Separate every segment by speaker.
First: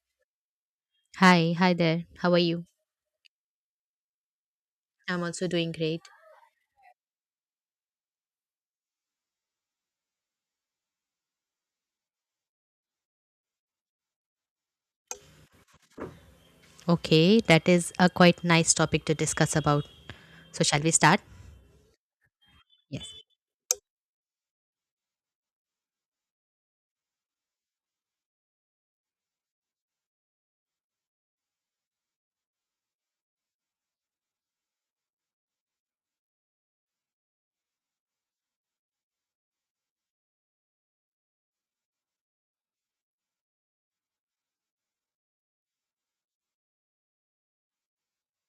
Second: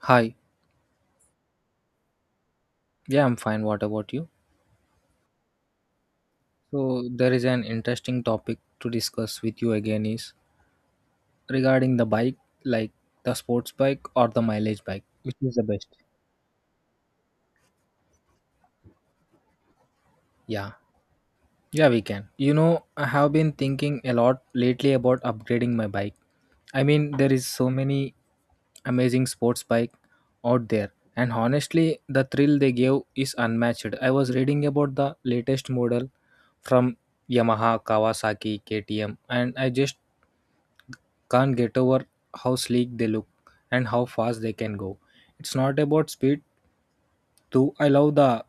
Speaker 1: Hi.
Speaker 2: Hi, there. How are you?
Speaker 1: Yeah, I'm fine. What about you?
Speaker 2: I'm also doing great.
Speaker 1: So there is an interesting topic to discuss with you again is regarding the bike, like the sports bike or the mileage bike, which is the best?
Speaker 2: Okay, that is a quite nice topic to discuss about. So,
Speaker 1: Yeah.
Speaker 2: shall we start?
Speaker 1: Yeah, we can. I
Speaker 2: Yes.
Speaker 1: have been thinking a lot lately about upgrading my bike. There is so many amazing sports bike out there, and honestly the thrill they give is unmatched. I was reading about the latest model from Yamaha, Kawasaki, KTM, and I just can't get over how sleek they look and how fast they can go. It's not about speed too. I love the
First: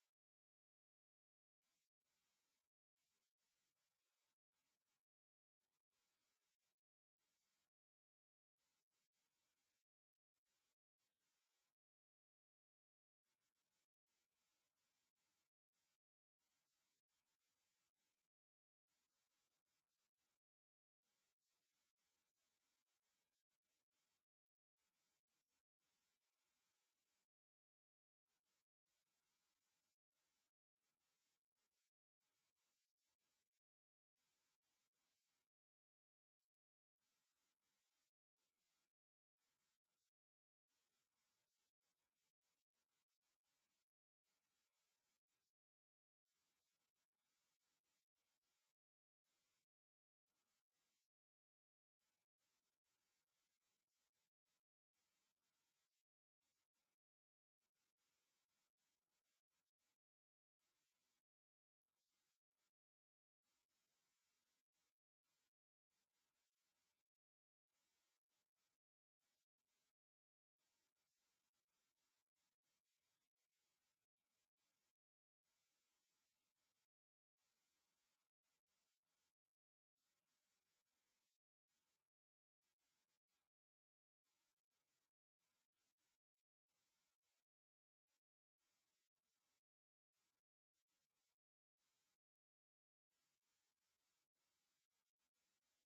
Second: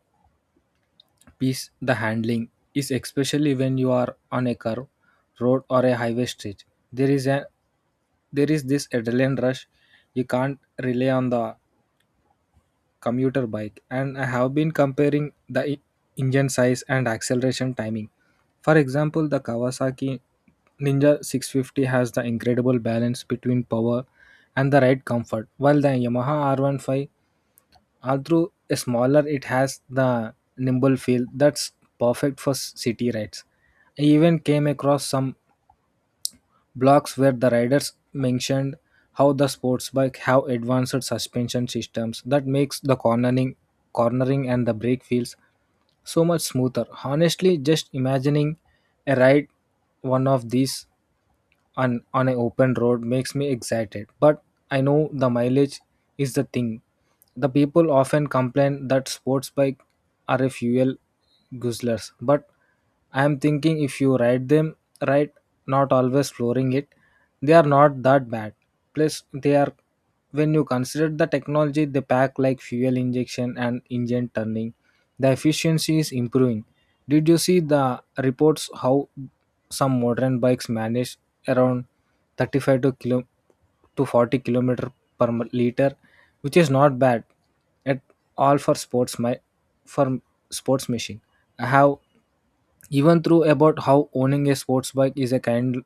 Speaker 1: piece, the handling is especially when you are on a curve, road, or a highway stretch. There is a there is this adrenaline rush. You can't rely on the commuter bike, and I have been comparing the engine size and acceleration timing. For example, the Kawasaki Ninja 650 has the incredible balance between power and the ride comfort, while the Yamaha R15, although smaller, it has the nimble feel that's perfect for city rides. I even came across some blogs where the riders mentioned how the sports bike have advanced suspension systems that makes the cornering and the brake feels so much smoother. Honestly, just imagining a ride one of these on an open road makes me excited. But I know the mileage is the thing. The people often complain that sports bike are a fuel guzzlers, but I am thinking if you ride them right, not always flooring it, they are not that bad. Plus they are, when you consider the technology they pack like fuel injection and engine turning, the efficiency is improving. Did you see the reports how some modern bikes manage around 35 to 40 kilometer per liter, which is not bad at all for for sports machine. I have even through about how owning a sports bike is a kind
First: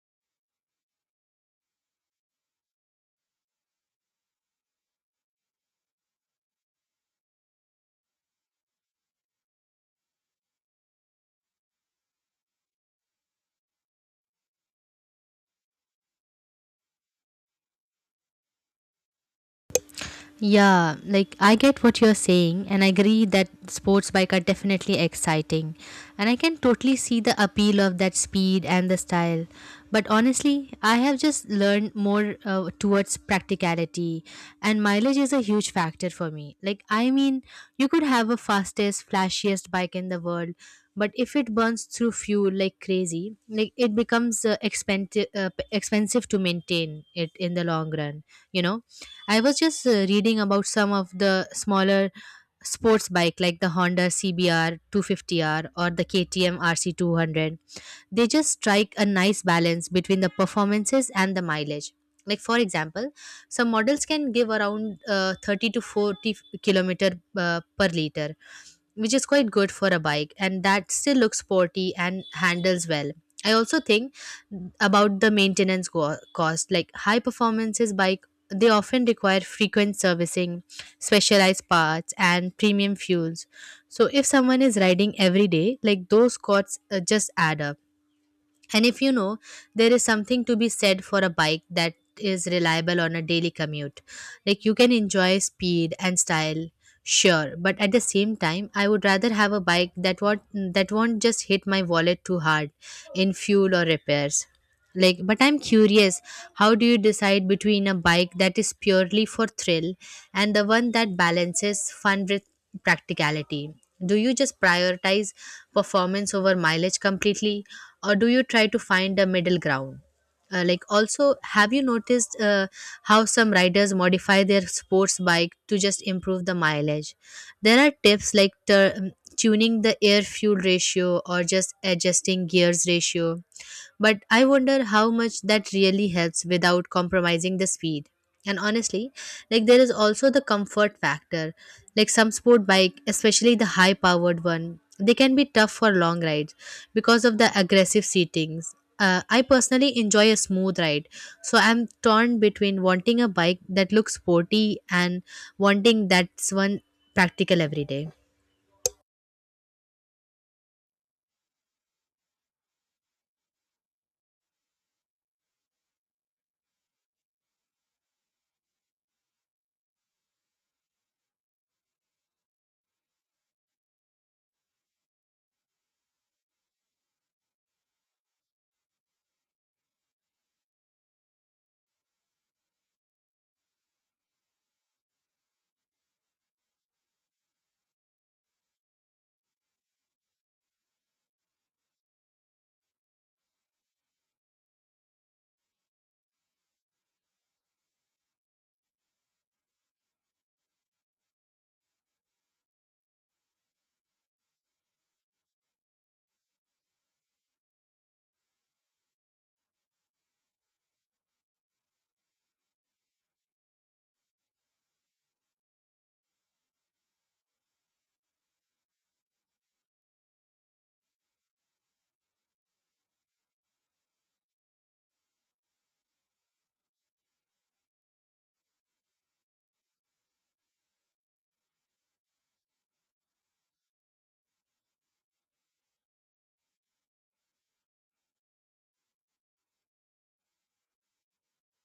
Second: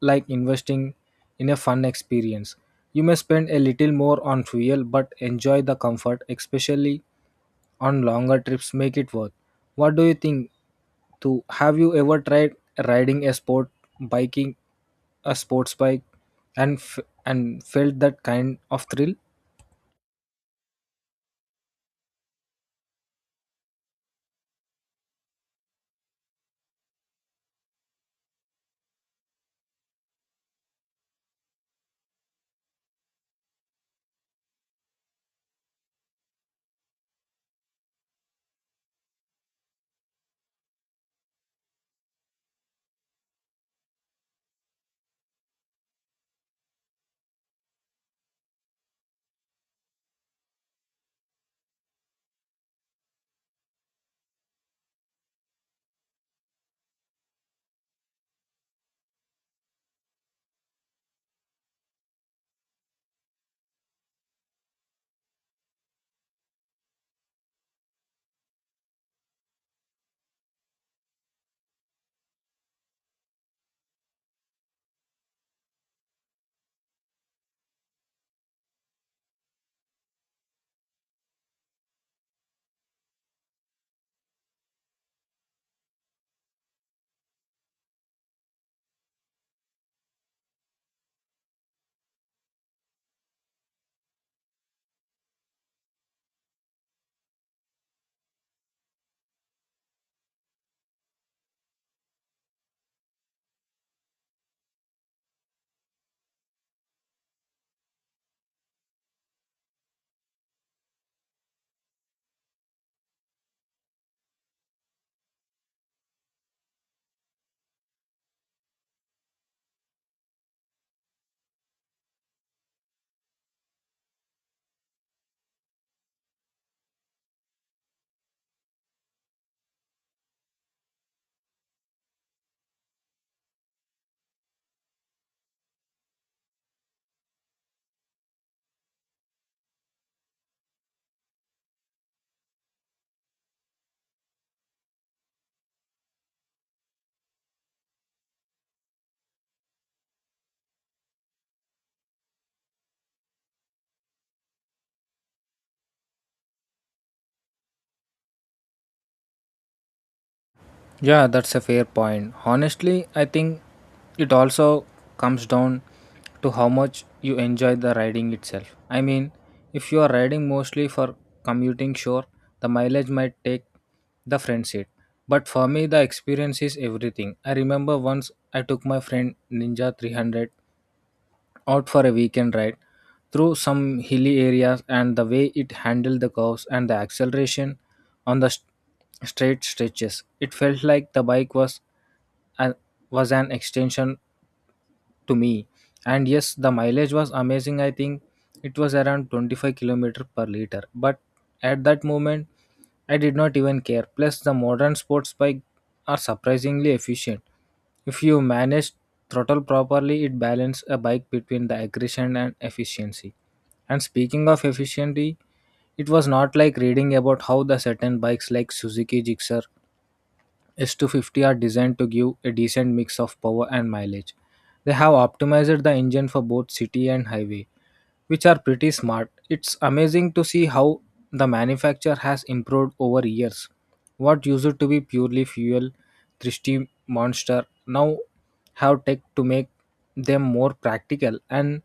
Speaker 1: like investing in a fun experience. You may spend a little more on fuel, but enjoy the comfort, especially on longer trips, make it worth. What do you think? To have you ever tried riding a sport biking, a sports bike, and felt that kind of thrill?
Speaker 2: Yeah, like I get what you're saying, and I agree that sports bike are definitely exciting. And I can totally see the appeal of that speed and the style. But honestly, I have just learned more towards practicality, and mileage is a huge factor for me. Like, I mean, you could have a fastest, flashiest bike in the world, but if it burns through fuel like crazy, like it becomes expensive, expensive to maintain it in the long run, you know? I was just reading about some of the smaller sports bike like the Honda CBR 250R or the KTM RC 200. They just strike a nice balance between the performances and the mileage. Like, for example, some models can give around 30 to 40 kilometer per liter, which is quite good for a bike and that still looks sporty and handles well. I also think about the cost. Like high performances bike, they often require frequent servicing, specialized parts and premium fuels. So if someone is riding every day, like those costs just add up. And if you know, there is something to be said for a bike that is reliable on a daily commute. Like, you can enjoy speed and style, sure, but at the same time, I would rather have a bike that won't just hit my wallet too hard in fuel or repairs. Like, but I'm curious, how do you decide between a bike that is purely for thrill and the one that balances fun with practicality? Do you just prioritize performance over mileage completely, or do you try to find a middle ground? Like, also, have you noticed how some riders modify their sports bike to just improve the mileage? There are tips like tuning the air fuel ratio or just adjusting gears ratio, but I wonder how much that really helps without compromising the speed. And honestly, like there is also the comfort factor. Like some sport bike, especially the high powered one, they can be tough for long rides because of the aggressive seatings. I personally enjoy a smooth ride, so I'm torn between wanting a bike that looks sporty and wanting that's one practical every day.
Speaker 1: Yeah, that's a fair point. Honestly, I think it also comes down to how much you enjoy the riding itself. I mean, if you are riding mostly for commuting, sure, the mileage might take the front seat. But for me, the experience is everything. I remember once I took my friend Ninja 300 out for a weekend ride through some hilly areas, and the way it handled the curves and the acceleration on the straight stretches, it felt like the bike was an, an extension to me. And yes, the mileage was amazing. I think it was around 25 kilometer per liter. But at that moment, I did not even care. Plus, the modern sports bike are surprisingly efficient. If you manage throttle properly, it balances a bike between the aggression and efficiency. And speaking of efficiency, it was not like reading about how the certain bikes like Suzuki Gixxer S250 are designed to give a decent mix of power and mileage. They have optimized the engine for both city and highway, which are pretty smart. It's amazing to see how the manufacturer has improved over years. What used to be purely fuel thirsty monster now have tech to make them more practical. And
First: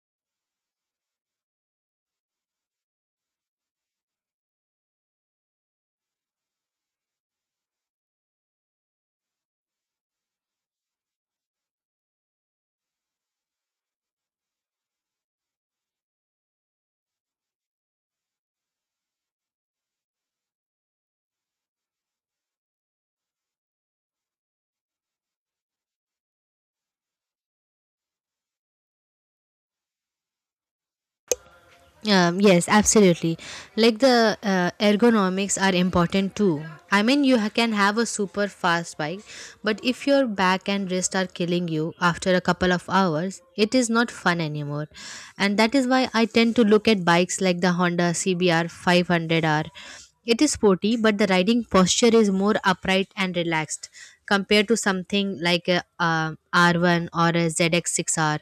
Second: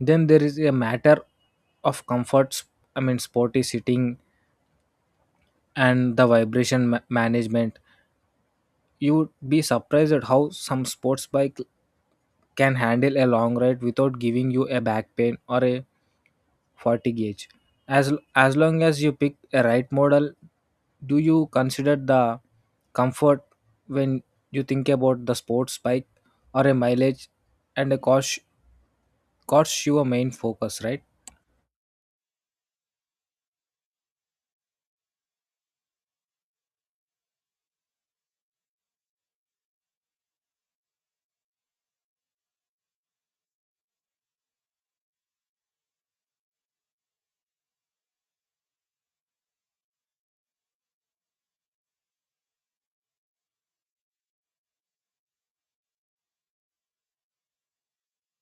Speaker 1: then there is a matter of comforts. Sporty sitting and the vibration management, you'd be surprised at how some sports bike can handle a long ride without giving you a back pain or a fatigue gauge. As long as you pick a right model, do you consider the comfort when you think about the sports bike, or a mileage and a cost your main focus, right?
Speaker 2: Yes, absolutely. Like the ergonomics are important too. I mean, you can have a super fast bike, but if your back and wrist are killing you after a couple of hours, it is not fun anymore. And that is why I tend to look at bikes like the Honda CBR 500R. It is sporty, but the riding posture is more upright and relaxed compared to something like a, R1 or a ZX6R.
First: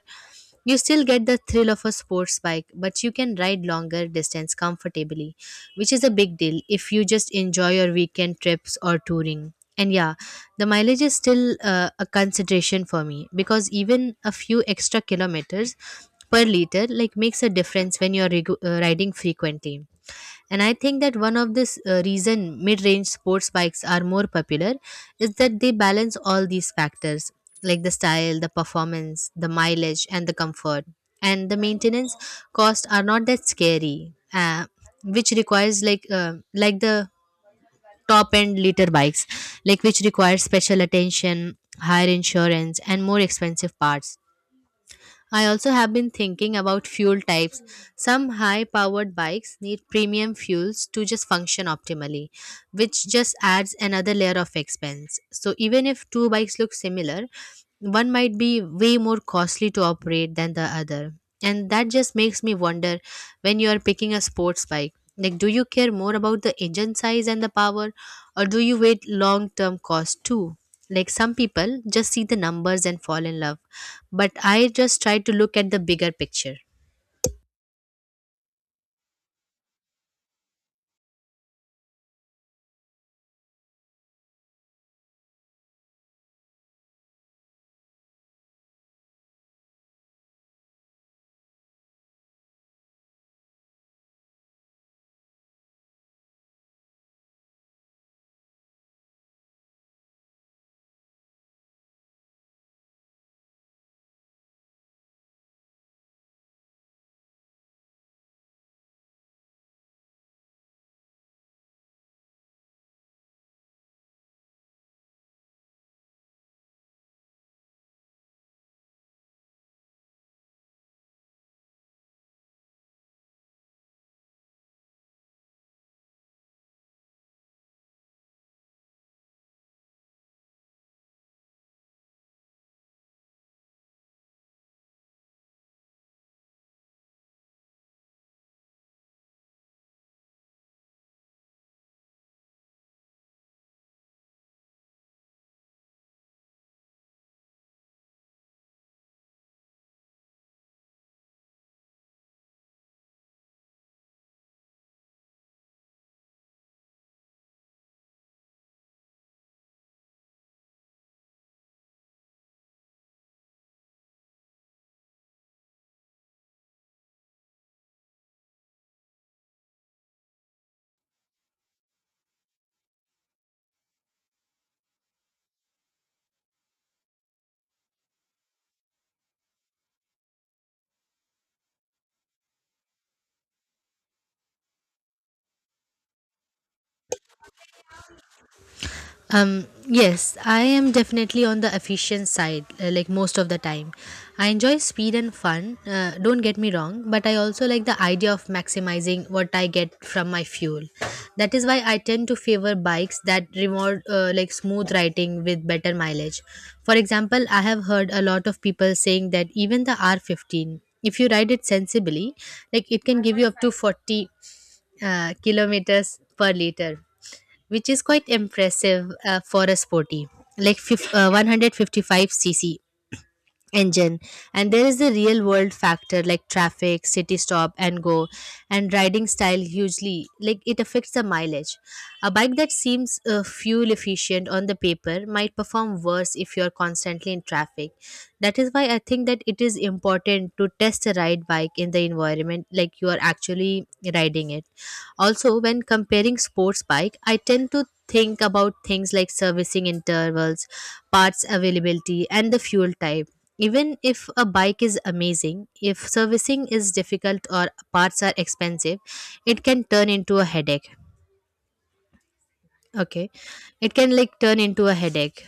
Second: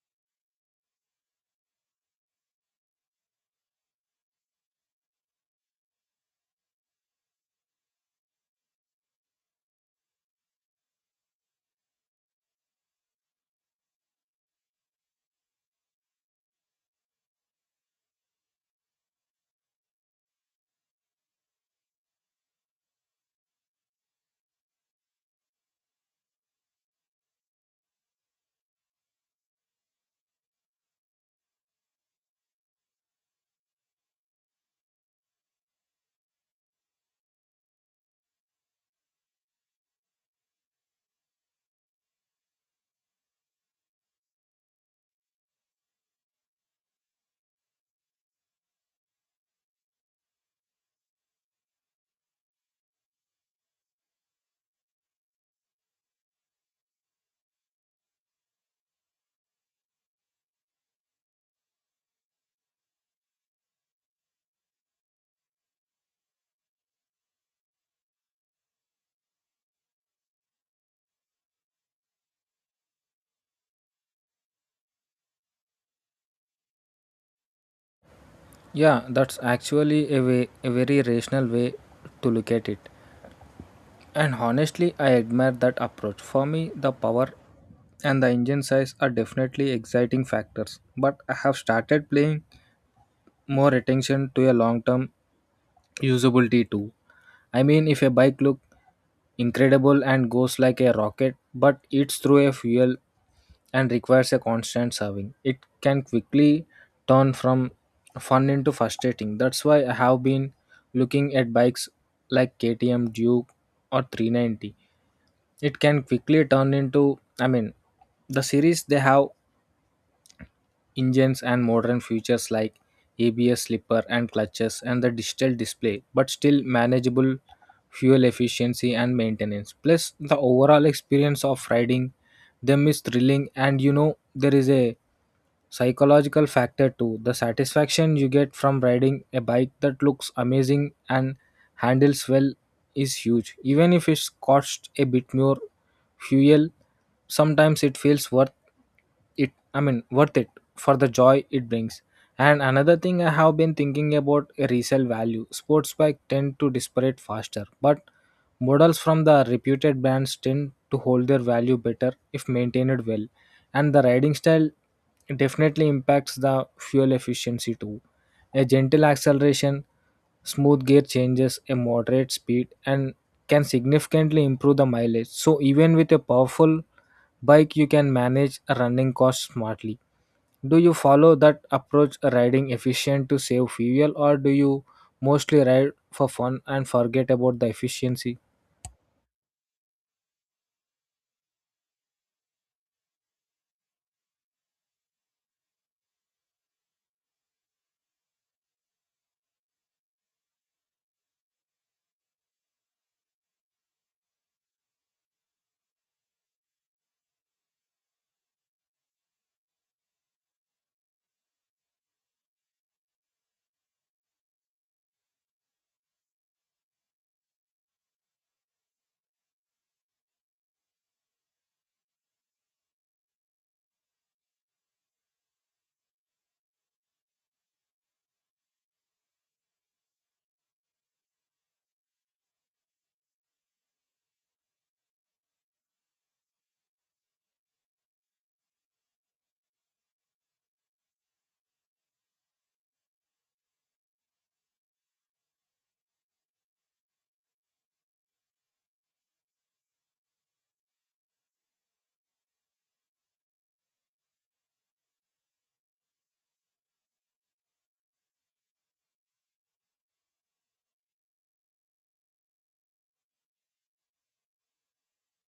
Speaker 2: You still get the thrill of a sports bike, but you can ride longer distance comfortably, which is a big deal if you just enjoy your weekend trips or touring. And yeah, the mileage is still a consideration for me because even a few extra kilometers per liter like makes a difference when you're riding frequently. And I think that one of the reason mid-range sports bikes are more popular is that they balance all these factors, like the style, the performance, the mileage and the comfort. And the maintenance costs are not that scary, uh, which requires like the top end liter bikes, like which requires special attention, higher insurance and more expensive parts. I also have been thinking about fuel types. Some high powered bikes need premium fuels to just function optimally, which just adds another layer of expense. So, even if two bikes look similar, one might be way more costly to operate than the other. And that just makes me wonder when you are picking a sports bike. Like, do you care more about the engine size and the power, or do you wait long term cost too? Like, some people just see the numbers and fall in love, but I just try to look at the bigger picture.
Speaker 1: Yeah, that's actually a very rational way to look at it. And honestly, I admire that approach. For me, the power and the engine size are definitely exciting factors, but I have started paying more attention to a long term usability too. I mean, if a bike look incredible and goes like a rocket, but eats through a fuel and requires a constant serving, it can quickly turn from fun into frustrating. That's why I have been looking at bikes like KTM Duke or 390. It can quickly turn into, the series they have engines and modern features like ABS slipper and clutches and the digital display, but still manageable fuel efficiency and maintenance. Plus, the overall experience of riding them is thrilling, and there is a psychological factor too. The satisfaction you get from riding a bike that looks amazing and handles well is huge. Even if it's cost a bit more fuel, sometimes it feels worth it. Worth it for the joy it brings. And another thing I have been thinking about a resale value. Sports bike tend to disparate faster, but models from the reputed brands tend to hold their value better if maintained well. And the riding style definitely impacts the fuel efficiency too. A gentle acceleration, smooth gear changes, a moderate speed, and can significantly improve the mileage. So, even with a powerful bike, you can manage running costs smartly. Do you follow that approach riding efficient to save fuel, or do you mostly ride for fun and forget about the efficiency?
Speaker 2: Yes, I am definitely on the efficient side, like most of the time. I enjoy speed and fun, don't get me wrong, but I also like the idea of maximizing what I get from my fuel. That is why I tend to favor bikes that reward like smooth riding with better mileage. For example, I have heard a lot of people saying that even the R15, if you ride it sensibly, like it can give you up to 40 kilometers per liter, which is quite impressive for a sporty like 155cc engine. And there is the real world factor, like traffic, city stop and go, and riding style hugely like it affects the mileage. A bike that seems fuel efficient on the paper might perform worse if you're constantly in traffic. That is why I think that it is important to test a ride bike in the environment like you are actually riding it. Also, when comparing sports bike, I tend to think about things like servicing intervals, parts availability and the fuel type. Even if a bike is amazing, if servicing is difficult or parts are expensive, it can turn into a headache. Okay. It can like turn into a headache.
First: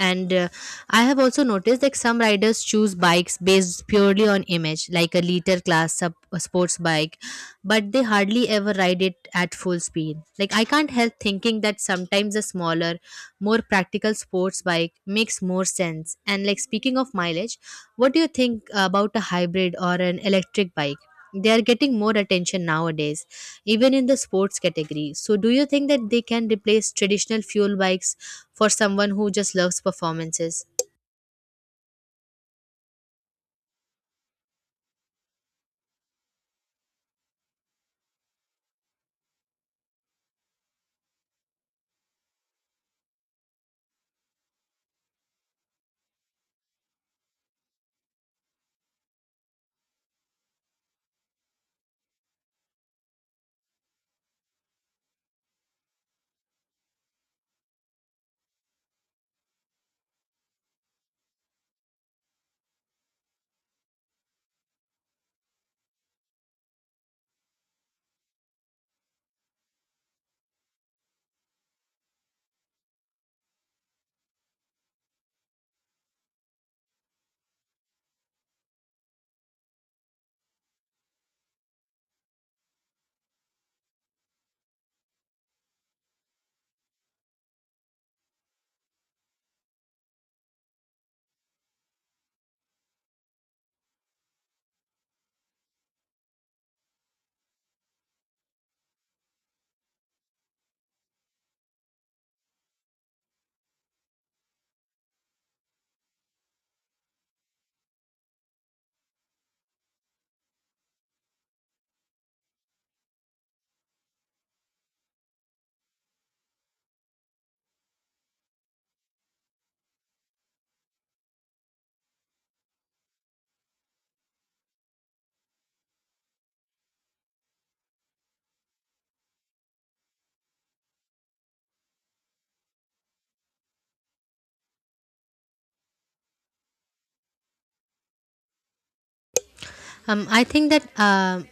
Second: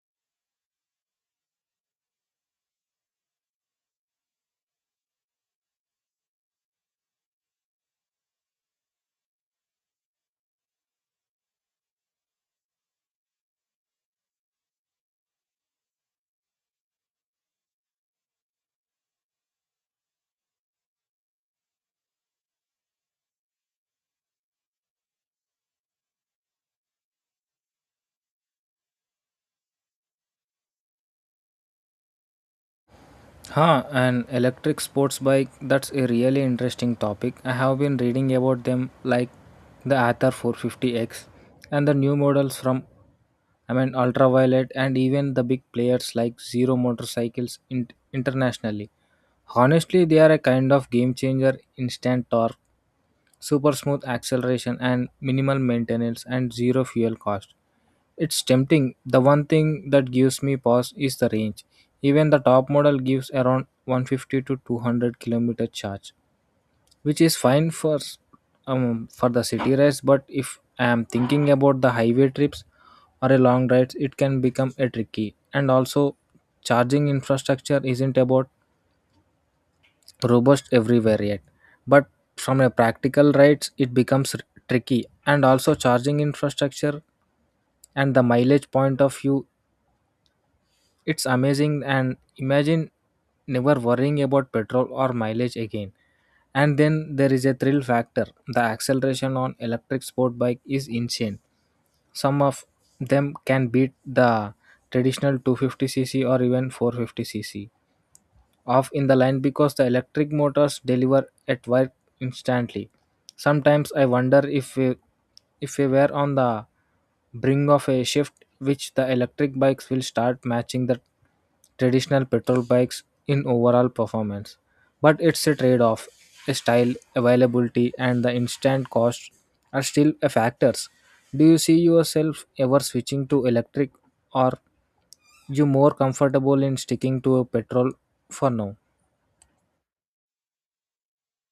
Speaker 2: And I have also noticed that some riders choose bikes based purely on image, like a liter class sub, a sports bike, but they hardly ever ride it at full speed. Like, I can't help thinking that sometimes a smaller, more practical sports bike makes more sense. And like speaking of mileage, what do you think about a hybrid or an electric bike? They are getting more attention nowadays, even in the sports category. So do you think that they can replace traditional fuel bikes for someone who just loves performances?
Speaker 1: Huh, an electric sports bike. That's a really interesting topic. I have been reading about them like the Aether 450X and the new models from Ultraviolet, and even the big players like Zero Motorcycles internationally. Honestly, they are a kind of game changer, instant torque, super smooth acceleration and minimal maintenance and zero fuel cost. It's tempting. The one thing that gives me pause is the range. Even the top model gives around 150 to 200 kilometer charge, which is fine for the city rides. But if I am thinking about the highway trips or a long rides, it can become a tricky. And also, charging infrastructure isn't about robust everywhere yet. But from a practical rights it becomes tricky, and also charging infrastructure and the mileage point of view, it's amazing. And imagine never worrying about petrol or mileage again. And then there is a thrill factor, the acceleration on electric sport bike is insane. Some of them can beat the traditional 250cc or even 450cc off in the line because the electric motors deliver at work instantly. Sometimes I wonder if we were on the brink of a shift which the electric bikes will start matching the traditional petrol bikes in overall performance. But it's a trade off. Style, availability, and the instant cost are still a factors. Do you see yourself ever switching to electric, or you more comfortable in sticking to a petrol for now?
Speaker 2: I think that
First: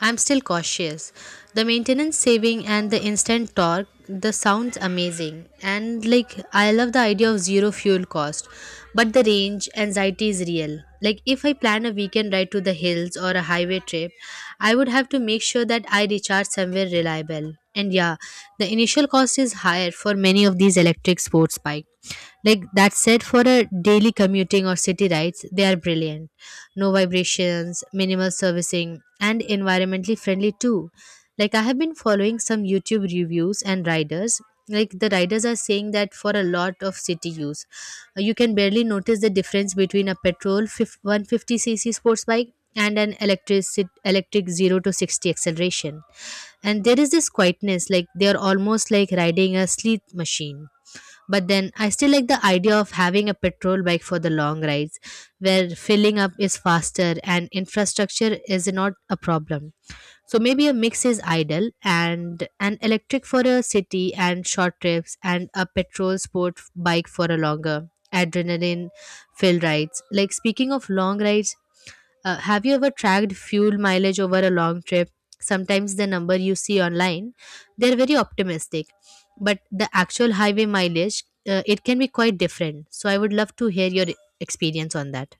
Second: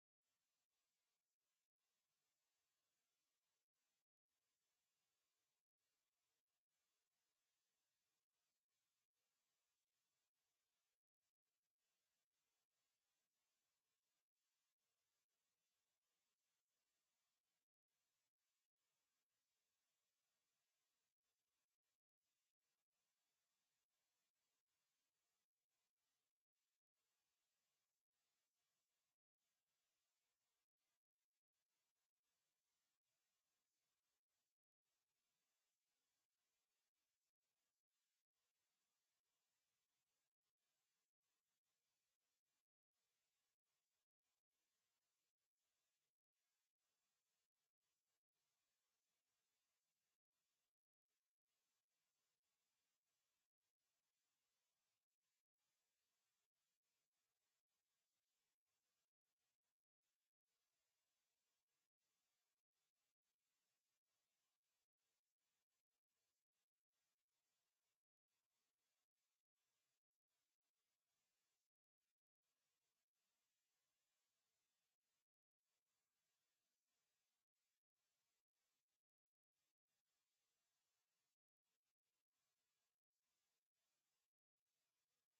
Speaker 2: I'm still cautious. The maintenance saving and the instant torque, the sounds amazing. And like I love the idea of zero fuel cost. But the range anxiety is real. Like if I plan a weekend ride to the hills or a highway trip, I would have to make sure that I recharge somewhere reliable. And yeah, the initial cost is higher for many of these electric sports bikes. Like that said, for a daily commuting or city rides, they are brilliant: no vibrations, minimal servicing, and environmentally friendly too. Like I have been following some YouTube reviews and riders. Like the riders are saying that for a lot of city use, you can barely notice the difference between a petrol 150cc sports bike and an electric 0 to 60 acceleration. And there is this quietness, like they are almost like riding a sleep machine. But then I still like the idea of having a petrol bike for the long rides where filling up is faster and infrastructure is not a problem. So maybe a mix is ideal: and an electric for a city and short trips, and a petrol sport bike for a longer adrenaline filled rides. Like speaking of long rides, have you ever tracked fuel mileage over a long trip? Sometimes the number you see online, they're very optimistic, but the actual highway mileage, it can be quite different. So I would love to hear your experience on that.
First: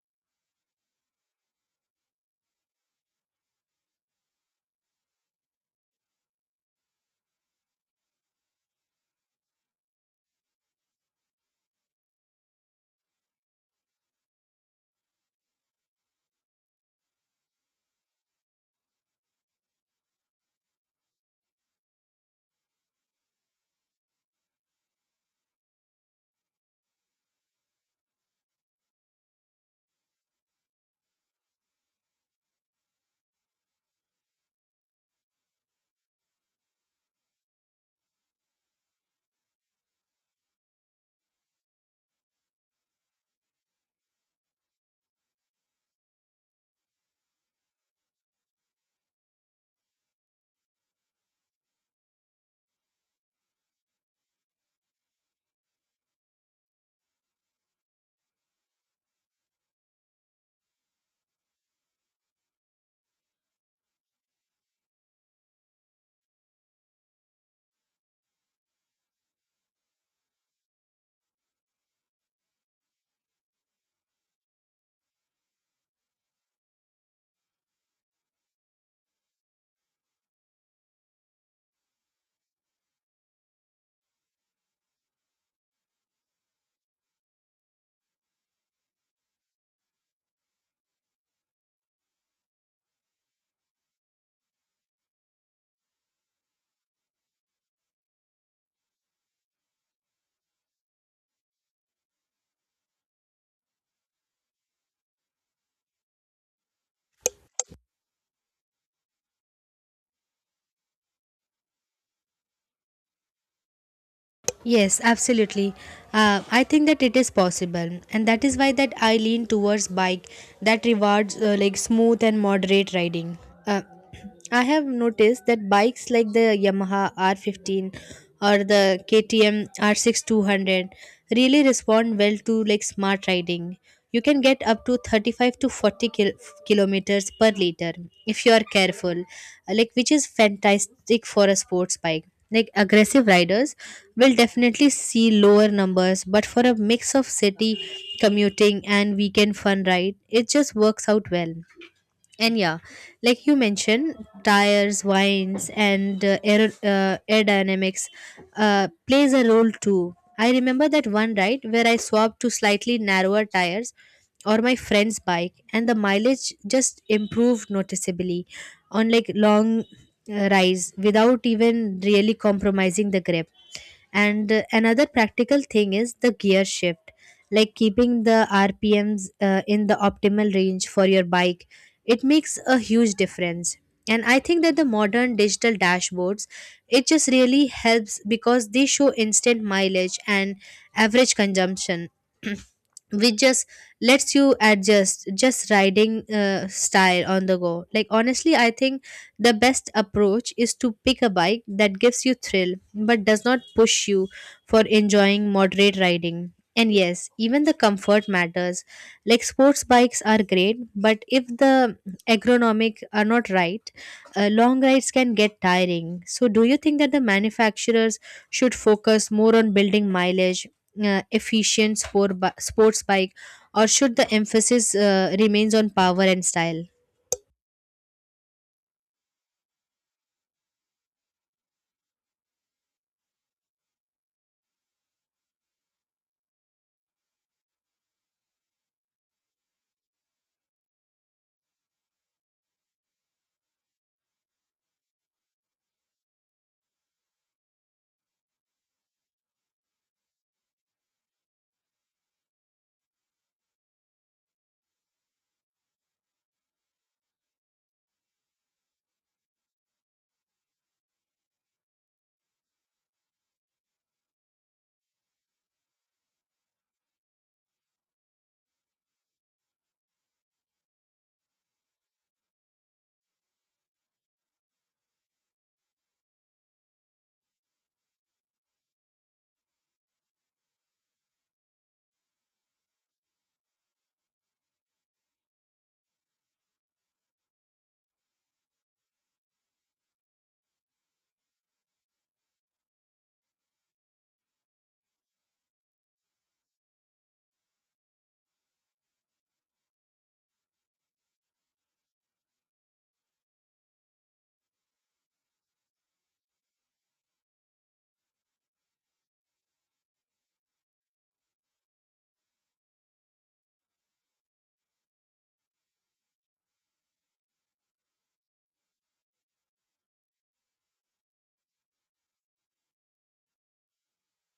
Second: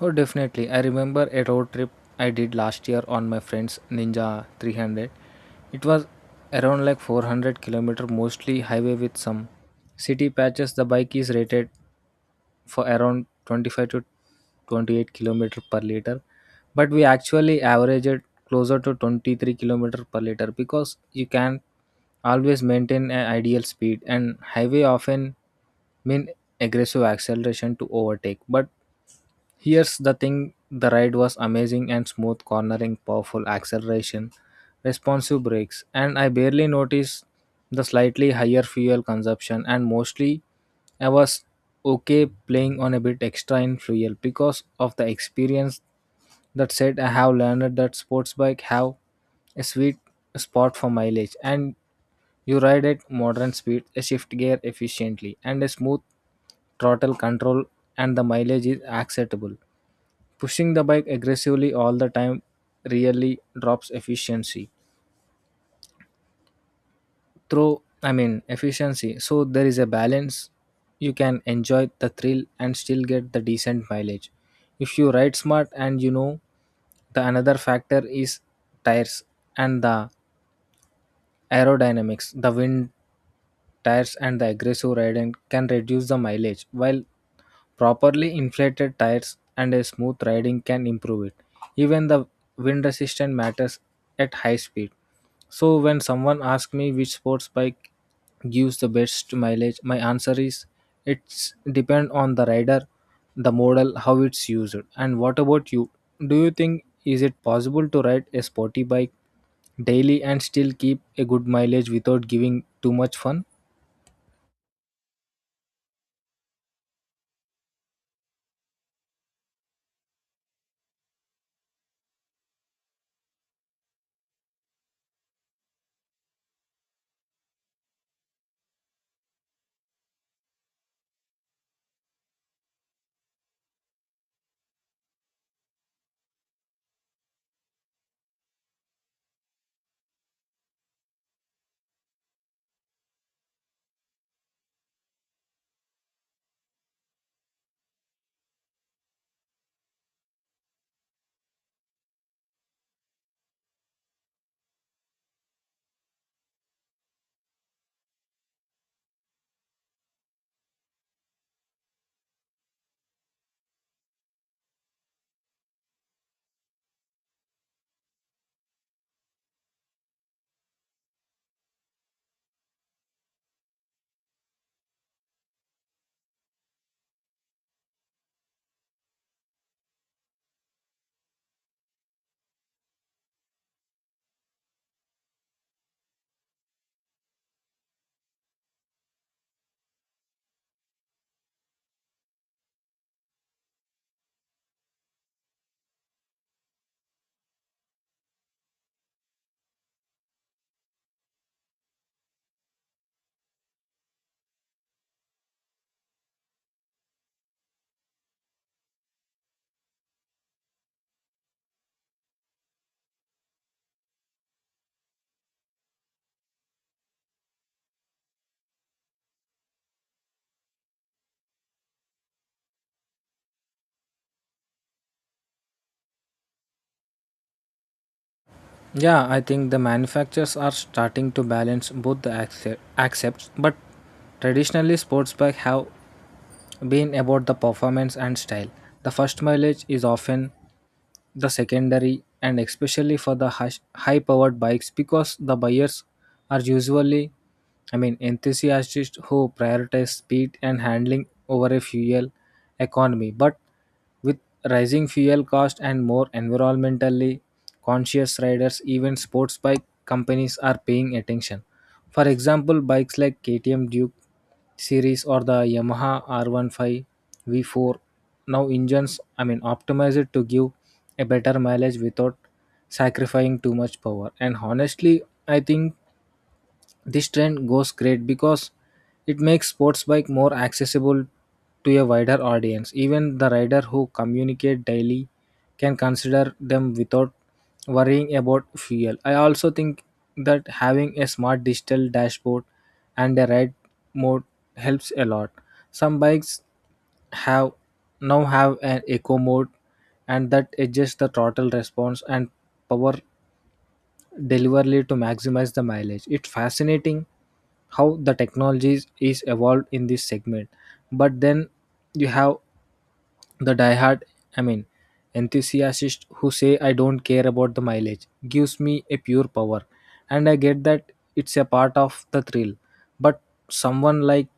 Speaker 1: Oh, definitely. I remember a road trip I did last year on my friend's Ninja 300. It was around like 400-kilometer, mostly highway with some city patches. The bike is rated for around 25 to 28 kilometer per liter, but we actually averaged closer to 23 kilometer per liter because you can not always maintain an ideal speed, and highway often mean aggressive acceleration to overtake, but here's the thing, the ride was amazing and smooth cornering, powerful acceleration, responsive brakes, and I barely noticed the slightly higher fuel consumption. And mostly, I was okay playing on a bit extra in fuel because of the experience. That said, I have learned that sports bike have a sweet spot for mileage, and you ride at modern speed, a shift gear efficiently, and a smooth throttle control, and the mileage is acceptable. Pushing the bike aggressively all the time really drops efficiency. Efficiency. So there is a balance. You can enjoy the thrill and still get the decent mileage if you ride smart. And the another factor is tires and the aerodynamics. The wind tires and the aggressive riding can reduce the mileage, while properly inflated tires and a smooth riding can improve it. Even the wind resistance matters at high speed. So when someone asks me which sports bike gives the best mileage, my answer is it's depend on the rider, the model, how it's used. And what about you? Do you think is it possible to ride a sporty bike daily and still keep a good mileage without giving too much fun?
Speaker 2: Yes, absolutely. I think that it is possible, and that is why that I lean towards bike that rewards like smooth and moderate riding. Uh, I have noticed that bikes like the Yamaha R15 or the KTM r 200 really respond well to like smart riding. You can get up to 35 to 40 kilometers per liter if you are careful, like which is fantastic for a sports bike. Like aggressive riders will definitely see lower numbers, but for a mix of city commuting and weekend fun ride, it just works out well. And yeah, like you mentioned, tires, winds, and aerodynamics plays a role too. I remember that one ride where I swapped to slightly narrower tires or my friend's bike, and the mileage just improved noticeably on like long rides without even really compromising the grip. And another practical thing is the gear shift, like keeping the rpms in the optimal range for your bike. It makes a huge difference. And I think that the modern digital dashboards, it just really helps because they show instant mileage and average consumption which just lets you adjust just riding style on the go. Like honestly, I think the best approach is to pick a bike that gives you thrill but does not push you for enjoying moderate riding. And yes, even the comfort matters. Like sports bikes are great, but if the ergonomic are not right, long rides can get tiring. So, do you think that the manufacturers should focus more on building mileage, efficient sports bike, or should the emphasis remains on power and style?
Speaker 1: Yeah, I think the manufacturers are starting to balance both the but traditionally sports bikes have been about the performance and style. The first mileage is often the secondary, and especially for the high powered bikes, because the buyers are usually, I mean, enthusiasts who prioritize speed and handling over a fuel economy. But with rising fuel cost and more environmentally conscious riders, even sports bike companies are paying attention. For example, bikes like KTM Duke series or the Yamaha R15 V4 now engines, I mean, optimized to give a better mileage without sacrificing too much power. And honestly, I think this trend goes great because it makes sports bike more accessible to a wider audience. Even the rider who communicate daily can consider them without worrying about fuel. I also think that having a smart digital dashboard and a ride mode helps a lot. Some bikes have now have an eco mode, and that adjusts the throttle response and power deliberately to maximize the mileage. It's fascinating how the technology is evolved in this segment. But then you have the diehard, I mean, enthusiast who say I don't care about the mileage, gives me a pure power, and I get that, it's a part of the thrill. But someone like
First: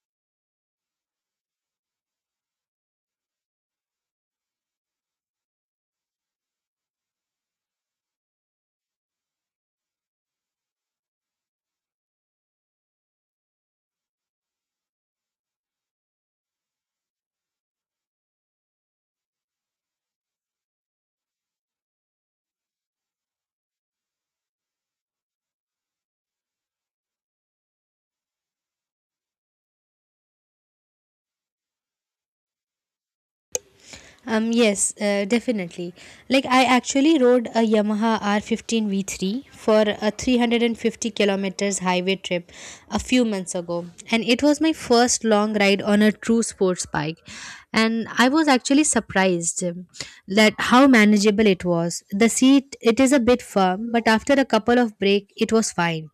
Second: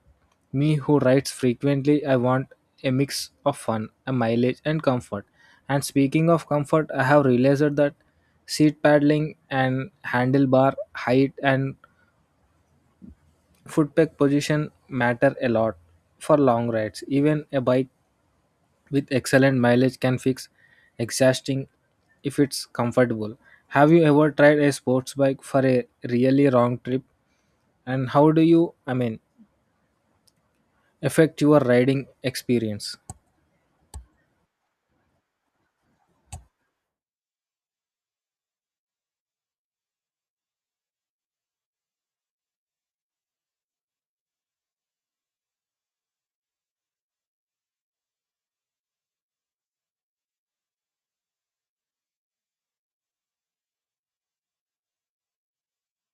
Speaker 1: me who writes frequently, I want a mix of fun, a mileage and comfort. And speaking of comfort, I have realized that seat paddling and handlebar height and footpeg position matter a lot for long rides. Even a bike with excellent mileage can fix exhausting if it's comfortable. Have you ever tried a sports bike for a really long trip? And how do you, I mean, affect your riding experience?
Speaker 2: Yes, definitely. Like I actually rode a Yamaha R15 V3 for a 350 kilometers highway trip a few months ago, and it was my first long ride on a true sports bike, and I was actually surprised him that how manageable it was. The seat it is a bit firm, but after a couple of break it was fine.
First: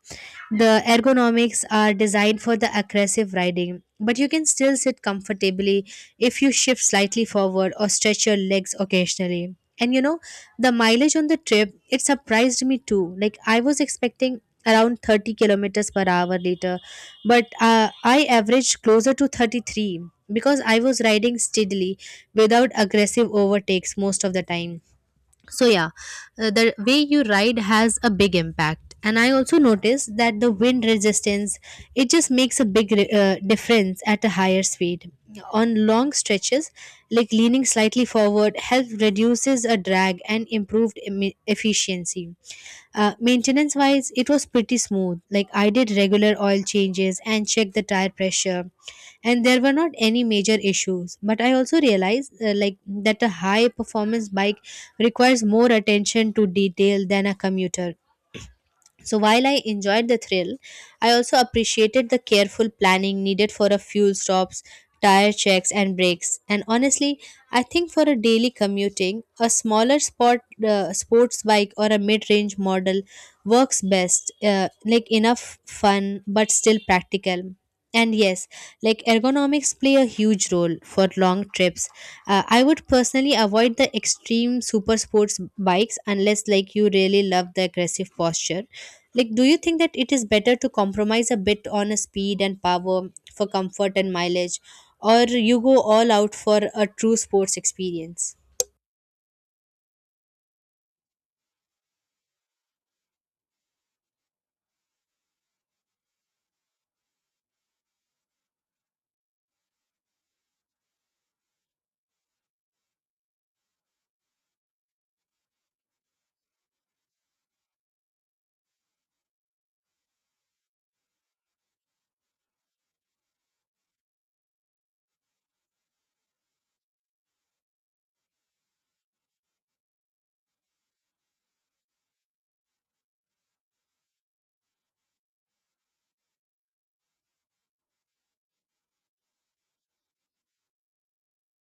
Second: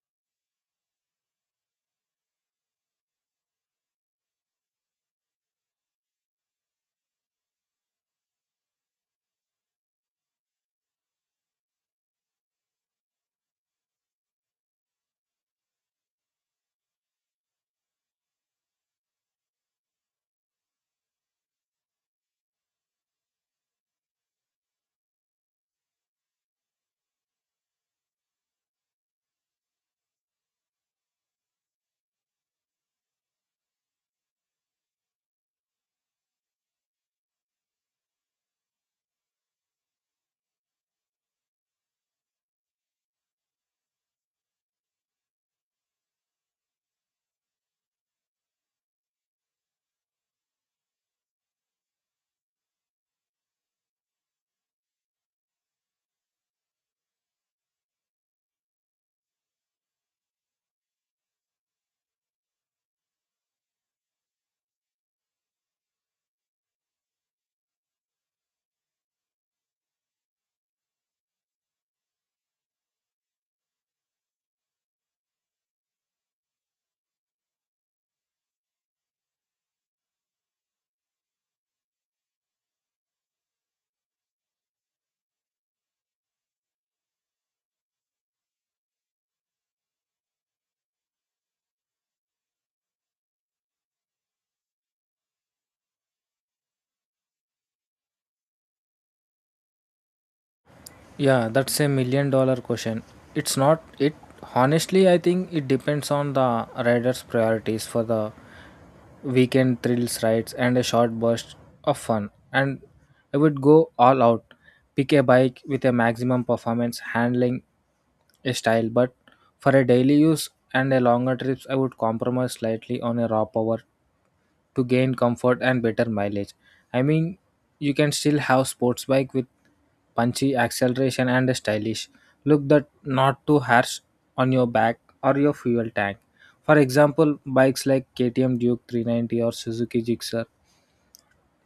Speaker 2: The ergonomics are designed for the aggressive riding, but you can still sit comfortably if you shift slightly forward or stretch your legs occasionally. And you know, the mileage on the trip, it surprised me too. Like I was expecting around 30 kilometers per hour later, but I averaged closer to 33 because I was riding steadily without aggressive overtakes most of the time. So yeah, the way you ride has a big impact, and I also noticed that the wind resistance, it just makes a big difference at a higher speed on long stretches. Like leaning slightly forward helps reduces a drag and improved efficiency. Maintenance wise, it was pretty smooth. Like I did regular oil changes and checked the tire pressure, and there were not any major issues, but I also realized like that a high performance bike requires more attention to detail than a commuter. So while I enjoyed the thrill, I also appreciated the careful planning needed for a fuel stops, tire checks and brakes. And honestly, I think for a daily commuting, a smaller sport sports bike or a mid-range model works best. Like enough fun but still practical. And yes, like ergonomics play a huge role for long trips. I would personally avoid the extreme super sports bikes unless like you really love the aggressive posture. Like, do you think that it is better to compromise a bit on a speed and power for comfort and mileage, or you go all out for a true sports experience?
Speaker 1: Yeah, that's a million dollar question. It's not it Honestly, I think it depends on the rider's priorities. For the weekend thrills rides and a short burst of fun, and I would go all out, pick a bike with a maximum performance, handling, a style. But for a daily use and a longer trips, I would compromise slightly on a raw power to gain comfort and better mileage. I mean, you can still have sports bike with punchy acceleration and a stylish look that not too harsh on your back or your fuel tank. For example, bikes like KTM Duke 390 or Suzuki Gixxer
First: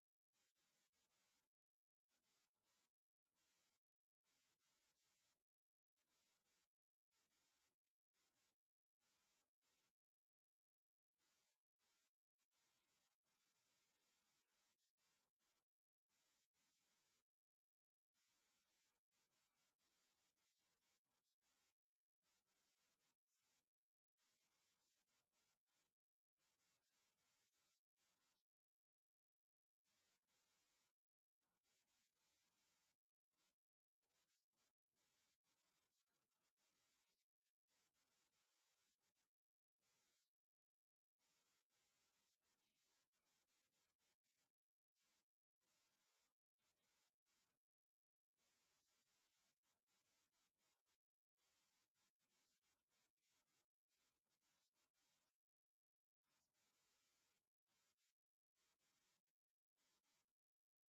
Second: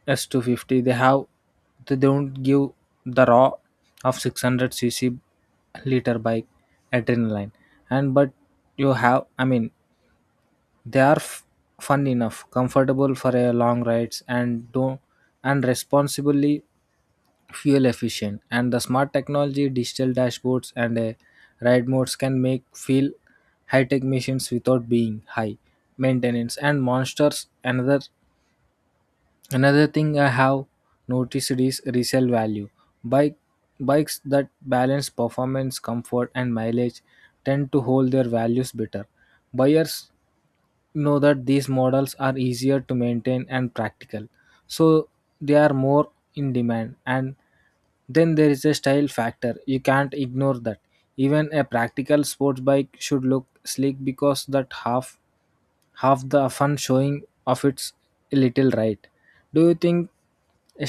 Speaker 1: S250, they don't give the raw of 600 cc liter bike adrenaline, and but you have, I mean, they are fun enough, comfortable for a long rides, and don't, and responsibly fuel efficient. And the smart technology, digital dashboards, and a ride modes can make feel high-tech machines without being high maintenance and monsters. Another thing I have noticed is resale value. Bike bikes that balance performance, comfort, and mileage tend to hold their values better. Buyers know that these models are easier to maintain and practical, so they are more in demand. And then there is a style factor you can't ignore, that even a practical sports bike should look sleek because that half the fun, showing of its, a little, right? Do you think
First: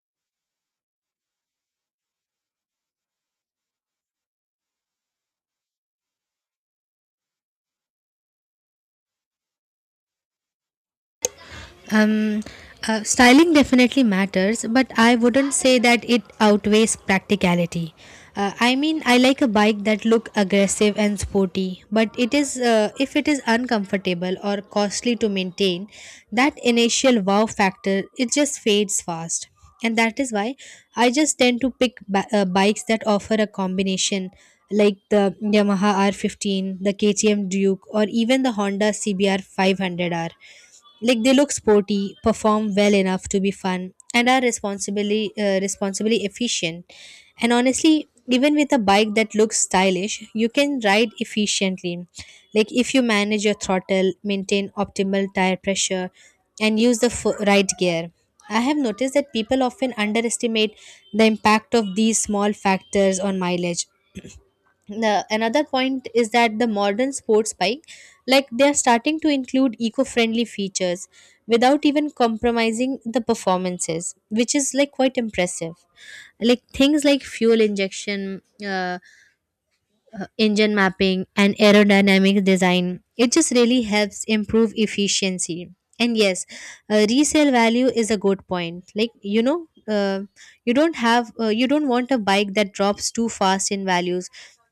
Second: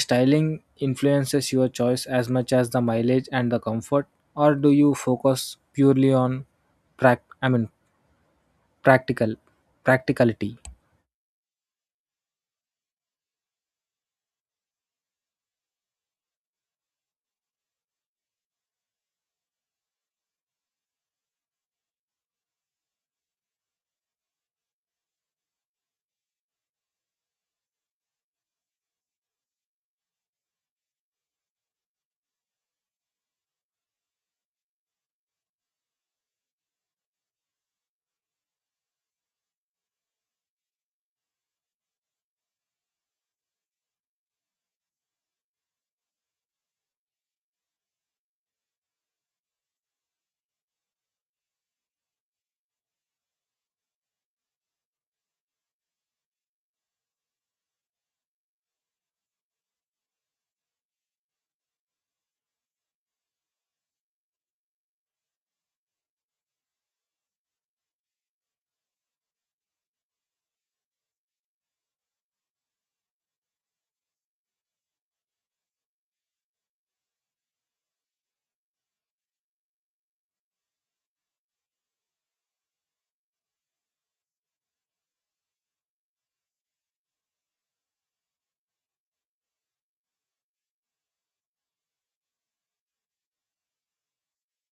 Speaker 1: styling influences your choice as much as the mileage and the comfort, or do you focus purely on I mean practical practicality?
Speaker 2: Um, Styling definitely matters, but I wouldn't say that it outweighs practicality. I mean, I like a bike that look aggressive and sporty, but it is if it is uncomfortable or costly to maintain, that initial wow factor it just fades fast, and that is why I just tend to pick bikes that offer a combination like the Yamaha R15, the KTM Duke, or even the Honda CBR 500R. Like they look sporty, perform well enough to be fun, and are responsibly efficient. And honestly, even with a bike that looks stylish, you can ride efficiently. Like if you manage your throttle, maintain optimal tire pressure, and use the right gear, I have noticed that people often underestimate the impact of these small factors on mileage. The another point is that the modern sports bike, like they are starting to include eco-friendly features without even compromising the performances, which is like quite impressive. Like things like fuel injection, engine mapping and aerodynamic design, it just really helps improve efficiency. And yes, resale value is a good point. Like you don't have you don't want a bike that drops too fast in values,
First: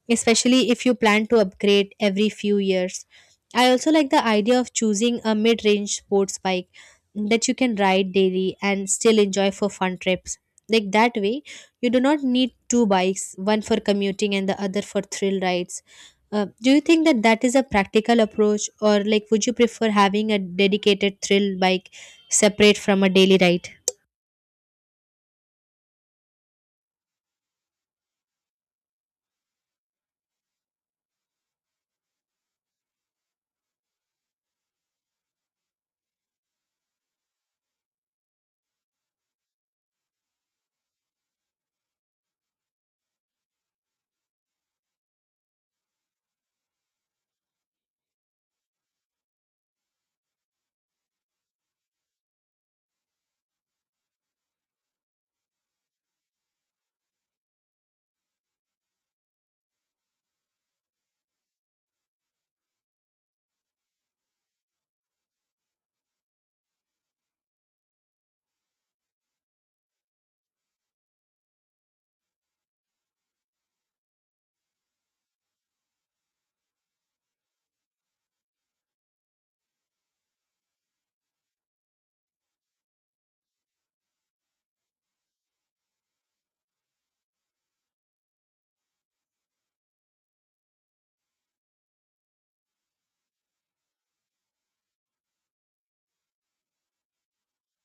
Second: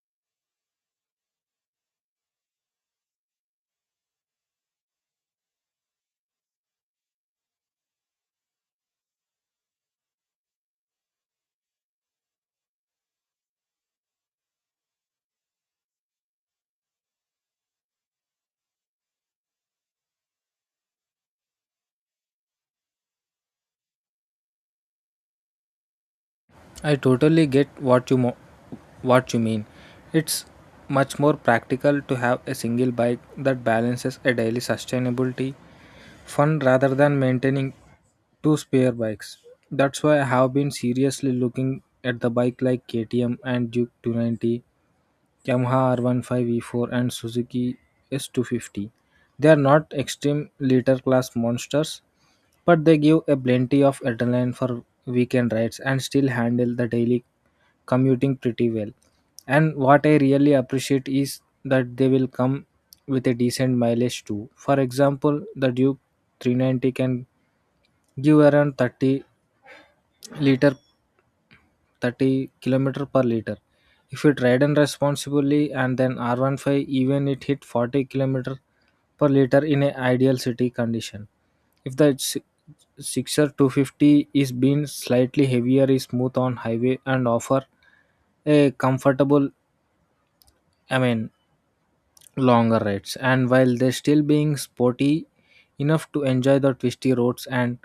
Speaker 2: especially if you plan to upgrade every few years. I also like the idea of choosing a mid-range sports bike that you can ride daily and still enjoy for fun trips. Like that way, you do not need two bikes, one for commuting and the other for thrill rides. Do you think that that is a practical approach, or like would you prefer having a dedicated thrill bike separate from a daily ride?
Speaker 1: I totally get what what you mean. It's much more practical to have a single bike that balances a daily sustainability fun rather than maintaining two spare bikes. That's why I have been seriously looking at the bike like KTM and Duke 290, Yamaha R15V4 and Suzuki S250. They are not extreme liter class monsters, but they give a plenty of adrenaline for weekend rides and still handle the daily commuting pretty well. And what I really appreciate is that they will come with a decent mileage too. For example, the Duke 390 can give around 30 liter, 30 kilometer per liter, if it ridden responsibly. And then R15, even it hit 40 kilometer per liter in an ideal city condition. If the si- Sixer 250 is being slightly heavier, is smooth on highway and offer a comfortable, I mean, longer rides, and while they're still being sporty enough to enjoy the twisty roads. And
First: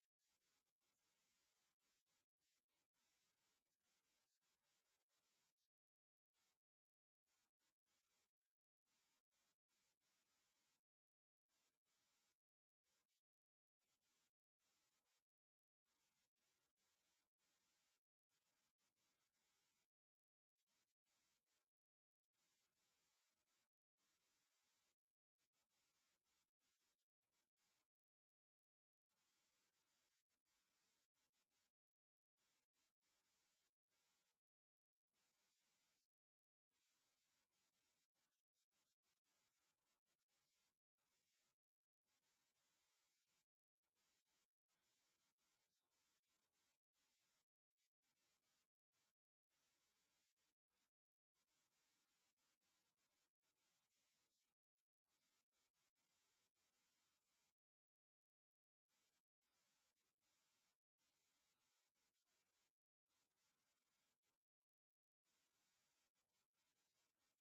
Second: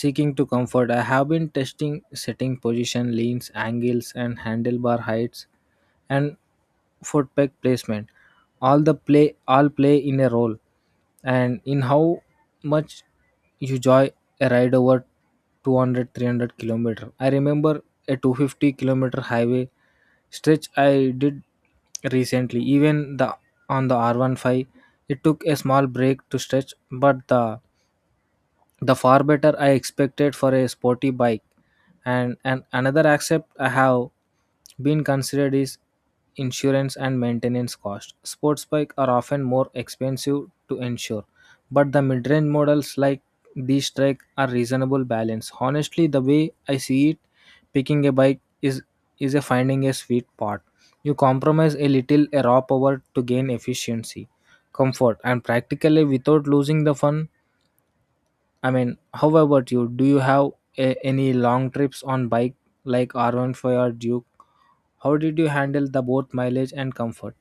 Speaker 1: seeking to comfort, I have been testing setting position, leans angles and handlebar heights and foot peg placement, all play in a role, and in how much you enjoy a ride over 200 300 kilometer. I remember a 250 kilometer highway stretch I did recently. Even the On the R15, it took a small break to stretch, but the far better I expected for a sporty bike. And another accept I have been considered is insurance and maintenance cost. Sports bike are often more expensive to insure, but the mid-range models like these strike are reasonable balance. Honestly, the way I see it, picking a bike is a finding a sweet spot. You compromise a little a raw power to gain efficiency, comfort, and practically without losing the fun. I mean, how about you? Do you have any long trips on bike like R15 or Duke? How did you handle the both mileage and comfort?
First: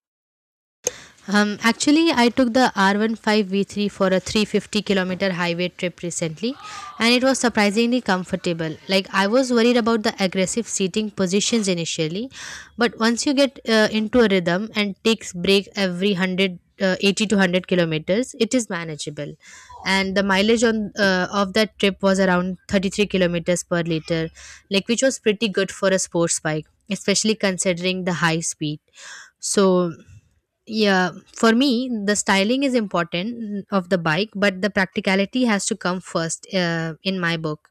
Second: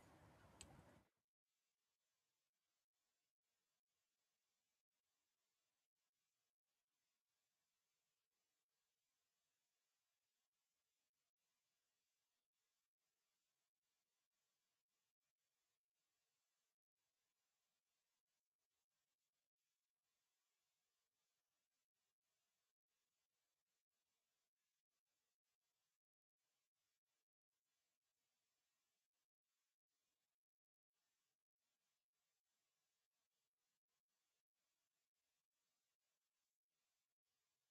Speaker 2: Actually, I took the R15 V3 for a 350-kilometer highway trip recently, and it was surprisingly comfortable. Like, I was worried about the aggressive seating positions initially, but once you get into a rhythm and takes break every 100 uh, 80 to 100 kilometers, it is manageable. And the mileage on of that trip was around 33 kilometers per liter, like which was pretty good for a sports bike, especially considering the high speed. So yeah, for me the styling is important of the bike, but the practicality has to come first in my book.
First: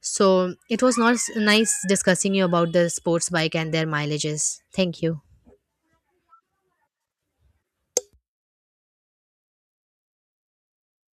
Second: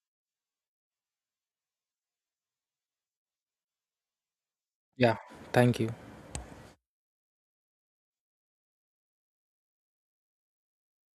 Speaker 2: So it was not nice discussing you about the sports bike and their mileages. Thank
Speaker 1: Yeah,
Speaker 2: you.
Speaker 1: thank you.